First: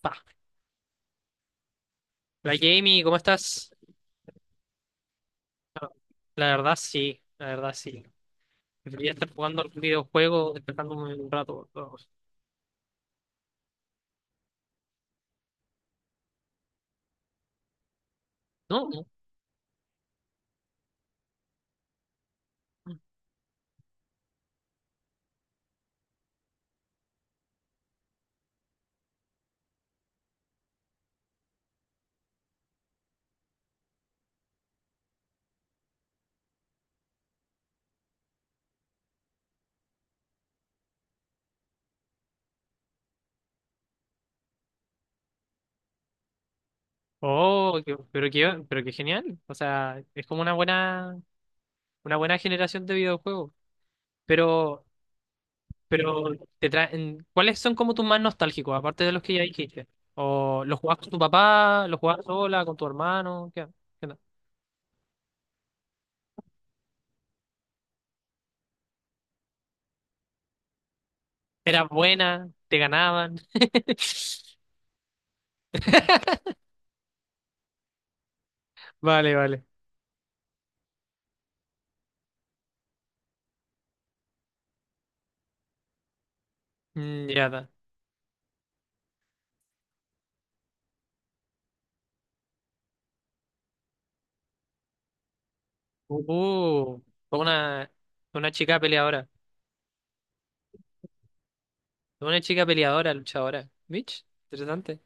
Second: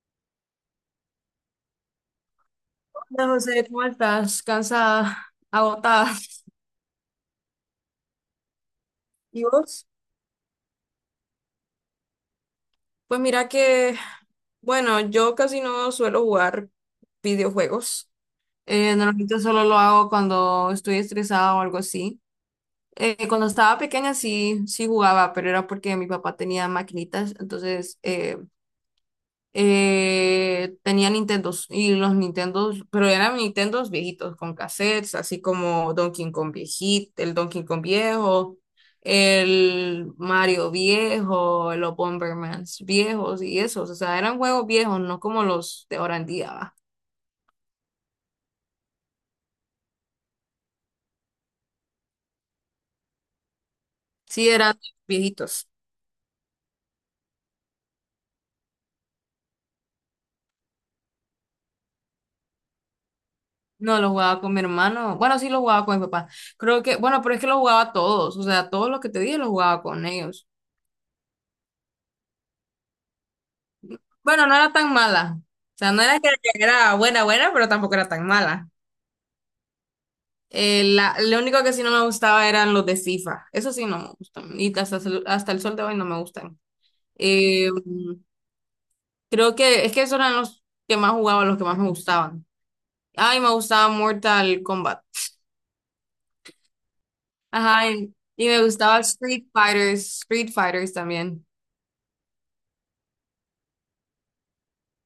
Pa. La Jamie, ¿cómo Hola José, estás? ¿cómo estás? Cansada, agotada. La verdad sí, la verdad sí. Debería estar ¿Y jugando algún vos? videojuego, despertándome un rato, pero... Pues mira que, bueno, yo casi no suelo jugar videojuegos. No, no. Normalmente solo lo hago cuando estoy estresada o algo así. Cuando estaba pequeña sí, sí jugaba, pero era porque mi papá tenía maquinitas, entonces tenía Nintendos y los Nintendos, pero eran Nintendos viejitos con cassettes, así como Donkey Kong viejito, el Donkey Kong viejo, el Mario viejo, los Bombermans viejos y esos, o sea, eran juegos viejos, no como los de ahora en día, ¿va? Oh, qué... pero qué, pero qué genial. O sea, es como una buena generación de videojuegos. Sí, eran Pero, viejitos. pero te traen, ¿cuáles son como tus más nostálgicos, aparte de los que ya dijiste? ¿O los jugabas con tu papá, los jugabas sola, con tu hermano? ¿Qué, No, qué los onda? jugaba con mi hermano. Bueno, sí, los jugaba con mi papá. Creo que, bueno, pero es que los jugaba todos. O sea, todos los que te dije los jugaba con ellos. ¿Eras buena? ¿Te ganaban? Bueno, no era tan mala. O sea, no era que era buena, buena, pero tampoco era tan mala. Vale, vale. Lo único que sí no me gustaba eran los de Sifa. Eso sí no me gustan. Y hasta, hasta el sol de hoy no me gustan. Ya está. Eh, Creo que es que esos eran los que más jugaba, los que más me gustaban. Ay, me gustaba Mortal Kombat. Uh, Fue una, Ajá, y, fue y una me chica gustaba peleadora. Street Fighters, Street Fighters también. Fue una chica peleadora, luchadora. Mitch, interesante.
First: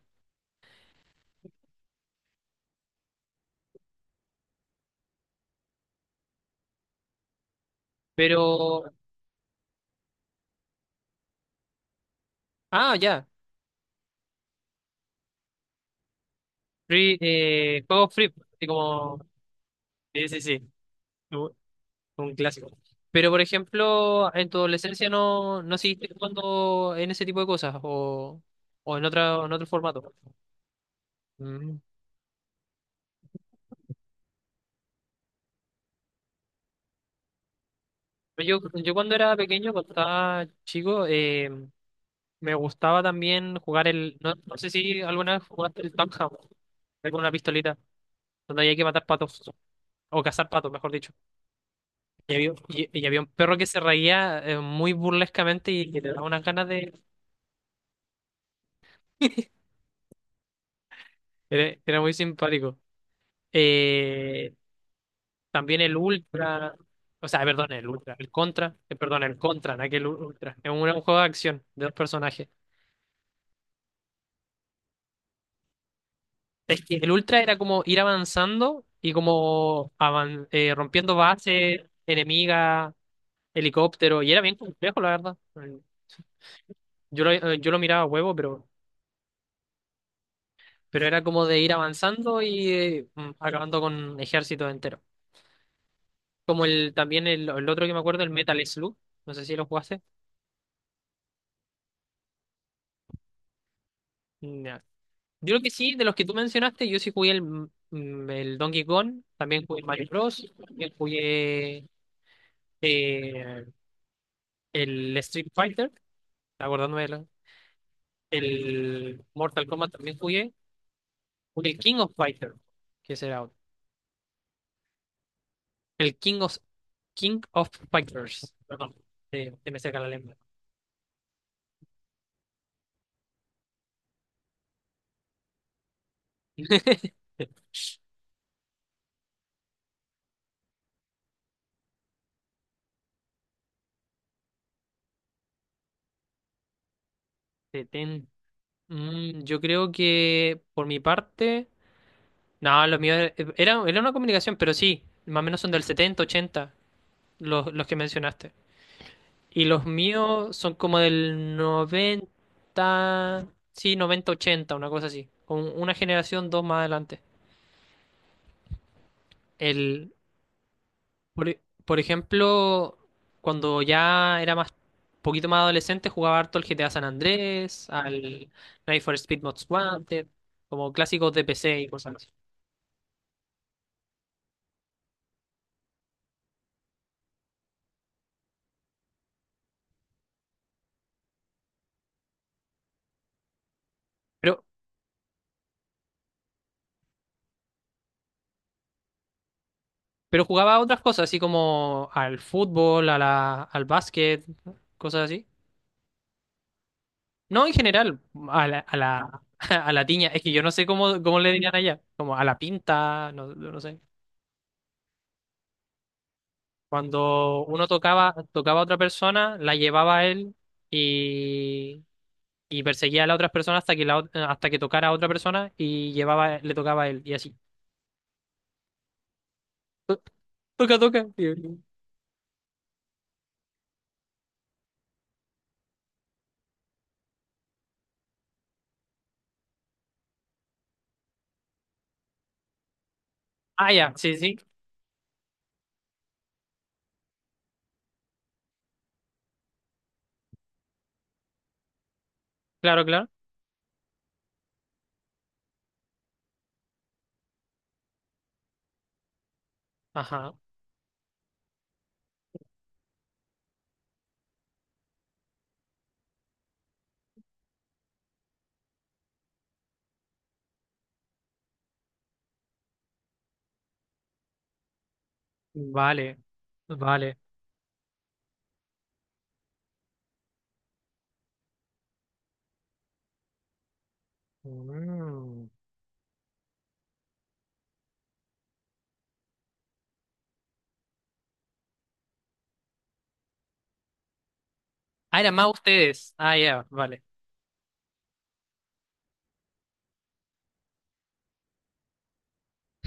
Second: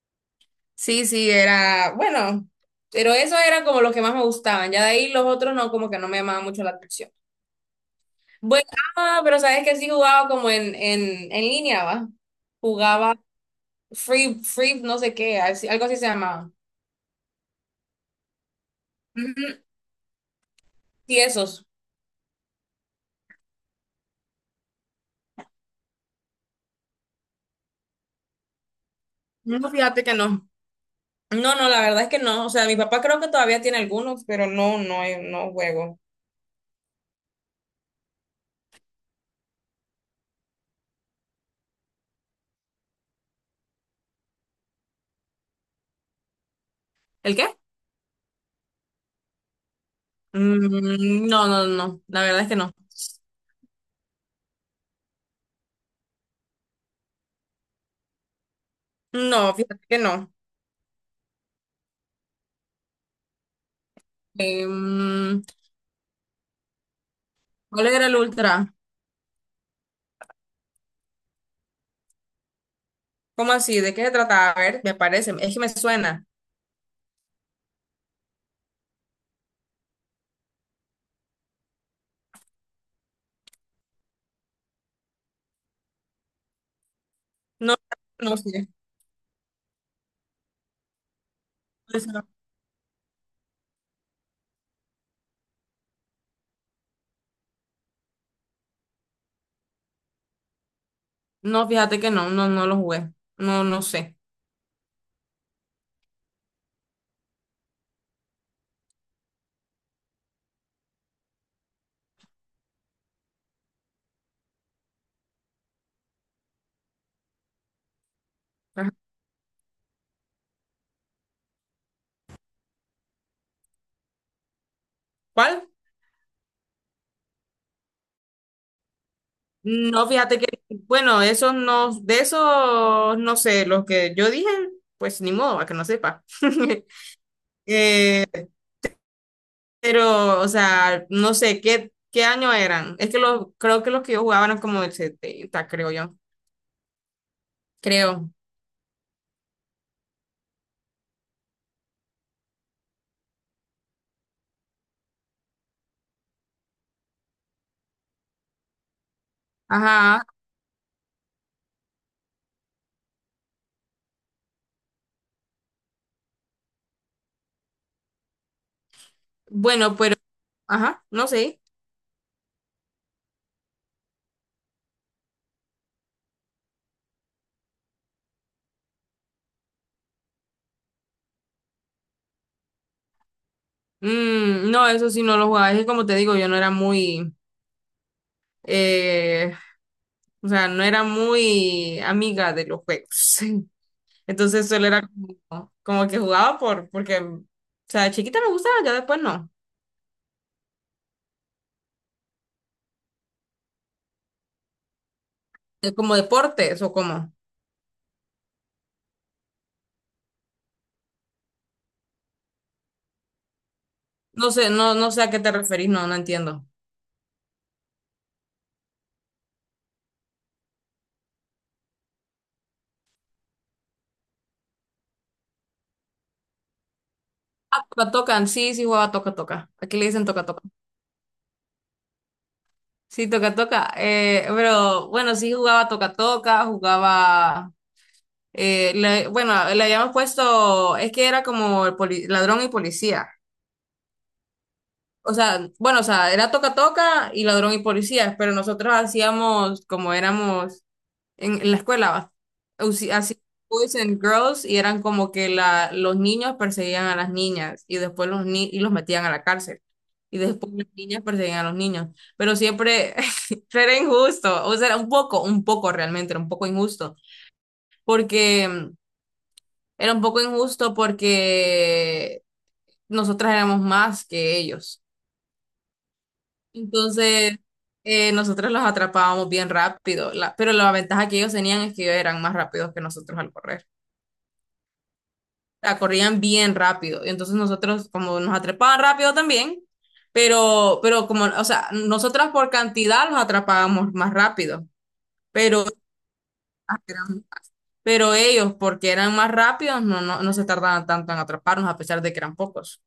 Sí, sí, bueno, pero esos eran como los que más me gustaban. Ya de ahí los otros no, como que no me llamaban mucho la atención. Bueno, Pero, ah, pero sabes que sí jugaba como en línea, ¿va? ah, Jugaba ya. Free, Free, no sé qué, algo así se llamaba. Free, juego free, así como, Ujú. sí, sí, sí. Sí, Un esos. un clásico. Pero, por ejemplo, en tu adolescencia no, no seguiste jugando en ese tipo de cosas, o en otra, o en otro No, fíjate formato. que no. No, no, Mm. la verdad es que no. O sea, mi papá creo que todavía tiene algunos, pero no, no, no juego. Yo cuando era pequeño, cuando estaba chico, me gustaba también jugar el, no, no sé si alguna vez jugaste el Tom Ham, con una ¿El qué? pistolita, donde había que matar patos, o cazar patos, mejor dicho. Mm, no, no, no, la Y verdad es había, que no. Y había un perro que se reía muy burlescamente y que te daba unas ganas de... No, fíjate que no. Era, era muy simpático. Eh, Em, También el Ultra, o sea, perdón, ¿Cuál el era Ultra, el el ultra? Contra, perdón, el Contra, en aquel Ultra. Es un, era un juego de acción de dos personajes. ¿Cómo así? ¿De qué se trataba? A ver, me parece, es que me suena. Es que el Ultra era como ir avanzando y como rompiendo bases, enemiga, helicóptero, y era bien complejo, la verdad. Yo No, lo miraba a huevo, no sé. pero era como de ir avanzando y acabando con ejércitos enteros. Como el también el otro que me acuerdo, el Metal Slug, no sé si lo jugaste. No, fíjate que no, no, no lo jugué. No, no sé. Ya. Yo creo que sí, de los que tú mencionaste, yo sí jugué el, el Donkey Kong, también jugué el Mario Bros, también jugué eh, el Street Fighter, acordándome de la... Ajá. el Mortal Kombat también jugué, jugué el King of Fighter, que será otro. ¿Cuál? El King of Fighters, perdón, te me seca No, la lengua. fíjate que, bueno, esos no, de esos, no sé, los que yo dije, pues ni modo, a que no sepa. Eh, pero, o sea, no sé, ¿qué año eran? Es que creo que los que yo jugaba eran como del 70 creo yo. Setenta. Creo. Mm, yo creo que por mi parte, no, los míos era, era una comunicación, pero sí, más o menos son del 70 80 los que mencionaste. Y los Ajá. míos son como del noventa, sí, 90 80 una cosa así, con una generación, dos más adelante. Bueno, El, pero, ajá, no por, sé. Por ejemplo, cuando ya era más, poquito más adolescente, jugaba harto el GTA San Andrés, al Need for Speed Most Wanted, como clásicos de PC y cosas así. Mm, no, eso sí no lo jugaba. Es que como te digo, yo no era muy, eh, o sea, no era muy amiga de los juegos. Pero Entonces solo era como que jugaba porque, o sea, de chiquita me gustaba, ya después no. Pero jugaba a otras cosas, así como al fútbol, a la, al básquet, cosas así. ¿Como deportes o como? No, en general, a la, a la tiña. Es que yo no sé cómo, cómo le dirían allá. Como a la pinta, no, no sé. No sé, no, no sé a qué te referís, no, no entiendo. Cuando uno tocaba, tocaba a otra persona, la llevaba a él y, y perseguía a la otra persona hasta que, la, hasta que tocara a otra persona y llevaba, le tocaba a él y así. Ah, sí, sí jugaba toca, toca. Aquí le To- dicen toca, toca. Toca, toca. Y... Sí, toca, toca. Pero bueno, sí jugaba toca, toca, jugaba. Bueno, le habíamos puesto, es que era como ladrón y policía. Ah, ya, sí, sí. O sea, bueno, o sea, era toca toca y ladrón y policías, pero nosotros hacíamos como éramos en la escuela, va, Claro, claro. hacíamos boys and girls y eran como que los niños perseguían a las niñas y después los ni y los metían a la cárcel. Y Ajá. después las niñas perseguían a los niños. Pero siempre era injusto, o sea, era un poco realmente, era un poco injusto, porque era un poco injusto porque nosotras éramos más que ellos. Vale. Vale. Entonces, nosotros los atrapábamos bien rápido, pero la ventaja que ellos tenían es que ellos eran más rápidos que nosotros al correr. Mm. La corrían bien rápido. Y entonces nosotros, como nos atrapaban rápido también, pero como, o sea, nosotras por cantidad los atrapábamos más rápido, Ah, eran más pero, ustedes. Ah, ya, vale. pero ellos, porque eran más rápidos, no se tardaban tanto en atraparnos, a pesar de que eran pocos.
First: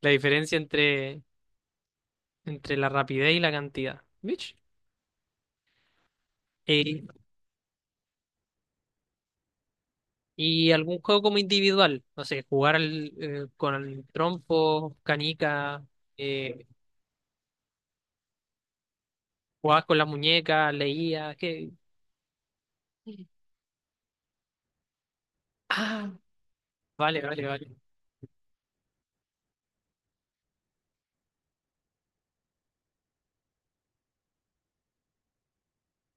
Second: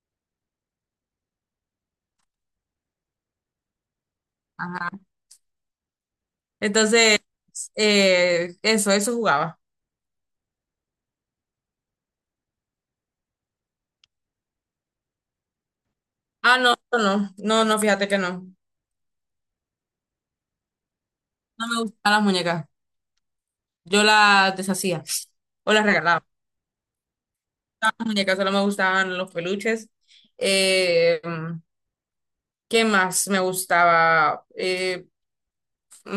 La diferencia entre, entre la rapidez y la cantidad. ¿Vich? Ajá. Eh, Entonces, eso jugaba. y algún juego como individual. No sé, jugar al, con el trompo, canica, Ah, eh, no, no, no, no, no, fíjate que no. jugabas con la muñeca, leías. No ¿Qué? me gustaban las muñecas. Yo las deshacía o las Ah, regalaba. vale, vale, vale. Las muñecas solo me gustaban los peluches. Eh, ¿Qué más me gustaba?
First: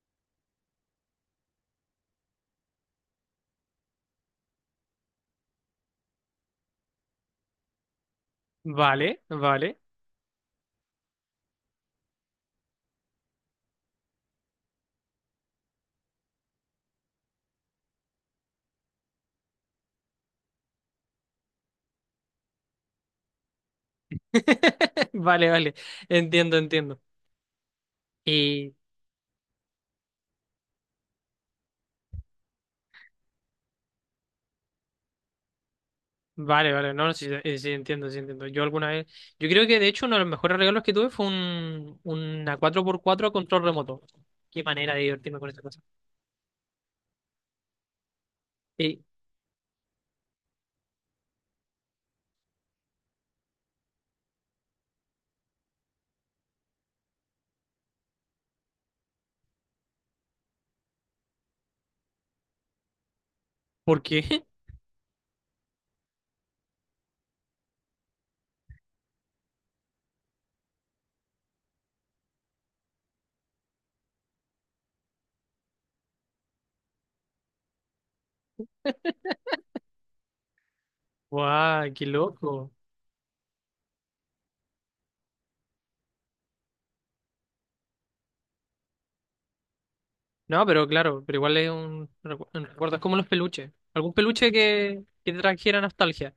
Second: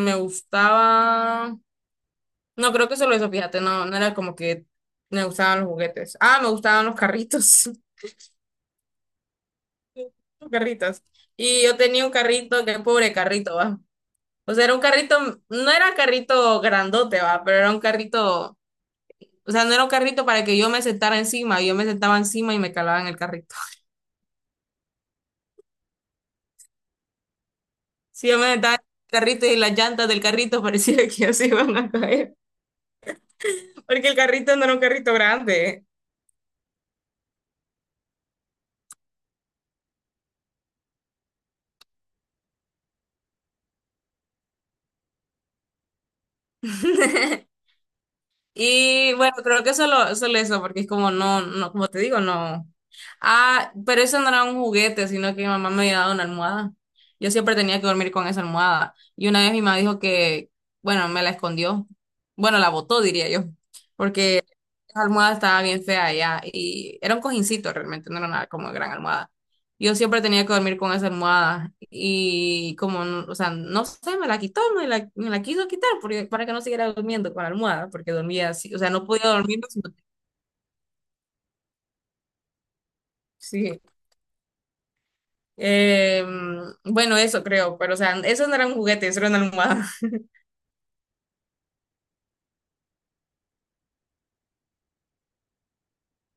Me gustaba. No, creo que solo eso, fíjate, no, no era como que me gustaban los juguetes. Ah, me gustaban los carritos. Vale, vale. Los carritos. Y yo tenía un carrito, qué pobre carrito, va. O sea, era un carrito, no era carrito grandote, va, pero era un carrito. O sea, no era un carrito para que yo me sentara encima, yo me sentaba encima y me calaba en el carrito. Vale, vale. Entiendo, entiendo. Sí, yo me Y estaba en el carrito y las llantas del carrito parecía que así iban a caer, porque el carrito no era un carrito grande. vale, vale, no, sí, sí, entiendo, sí, entiendo. Yo alguna vez, yo creo que de hecho uno de los mejores regalos que tuve fue un, una cuatro por cuatro a control remoto. Qué manera de divertirme con esa cosa. Eh, Y bueno, creo que solo eso, porque es como no, no, como te digo, no. Ah, pero eso no era un juguete, sino que mi mamá me había dado una almohada. Yo siempre tenía que dormir con esa almohada. Y una vez mi mamá dijo que, bueno, me la escondió. Bueno, la botó, diría yo, ¿Por porque qué? la almohada estaba bien fea ya y era un cojincito realmente, no era nada como gran almohada. Yo siempre tenía que dormir con esa almohada y como, o sea, no sé, me la quitó, me la quiso quitar porque, para que no siguiera durmiendo con la almohada, porque dormía así, o sea, no podía dormir, si no- ¡Guau, qué loco! Sí. Eh, bueno, eso creo, pero o sea, eso no era un juguete, eso era una almohada. No, pero claro, pero igual es un, un recuerdo, es como los peluches. Algún peluche que te trajera nostalgia,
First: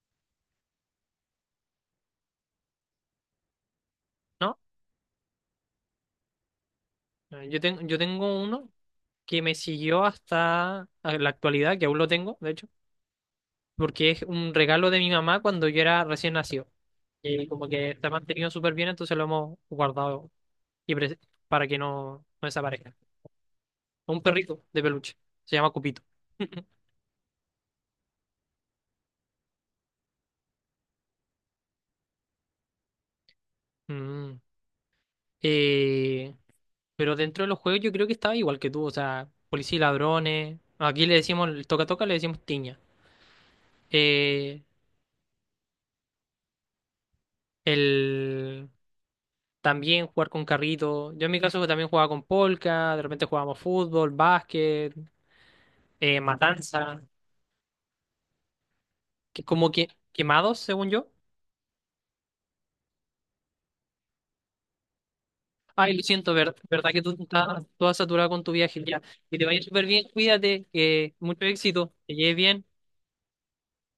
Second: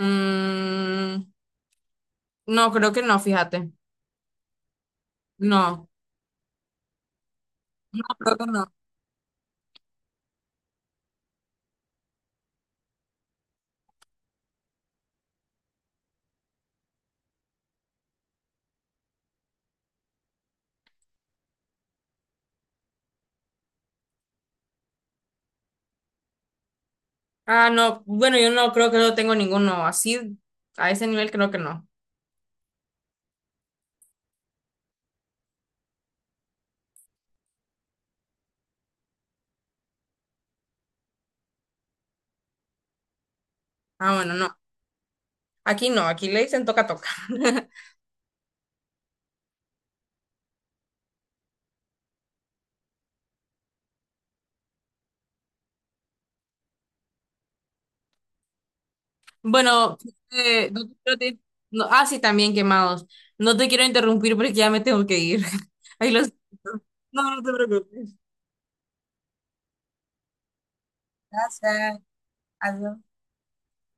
Mm, no, creo que no, fíjate. ¿no? No, Yo no, creo tengo que uno no. que me siguió hasta la actualidad, que aún lo tengo, de hecho, porque es un regalo de mi mamá cuando yo era recién nacido. Y como que está mantenido súper bien, entonces lo hemos guardado y para que no, no desaparezca. Un perrito de peluche. Se llama Cupito. Ah, no, bueno, yo no creo que no tengo ninguno así, a ese nivel creo que no. Mm. Eh, pero dentro de los juegos yo creo que estaba igual que tú. O sea, policía y ladrones. Aquí le decimos el toca toca, le decimos tiña. Ah, bueno, no. Eh, Aquí no, aquí le dicen toca toca. el también jugar con carrito. Yo en mi caso también jugaba con polka, de repente jugábamos fútbol, básquet, matanza, que es como que Bueno, quemados, no según te yo. quiero ah, sí, también quemados. No te quiero interrumpir porque ya me tengo que ir. Ay, lo Ahí los... siento, verdad que tú No, no estás te toda preocupes. saturada con tu viaje ya. Que te vaya súper bien, cuídate, que mucho éxito, Gracias. que lleves bien. Adiós.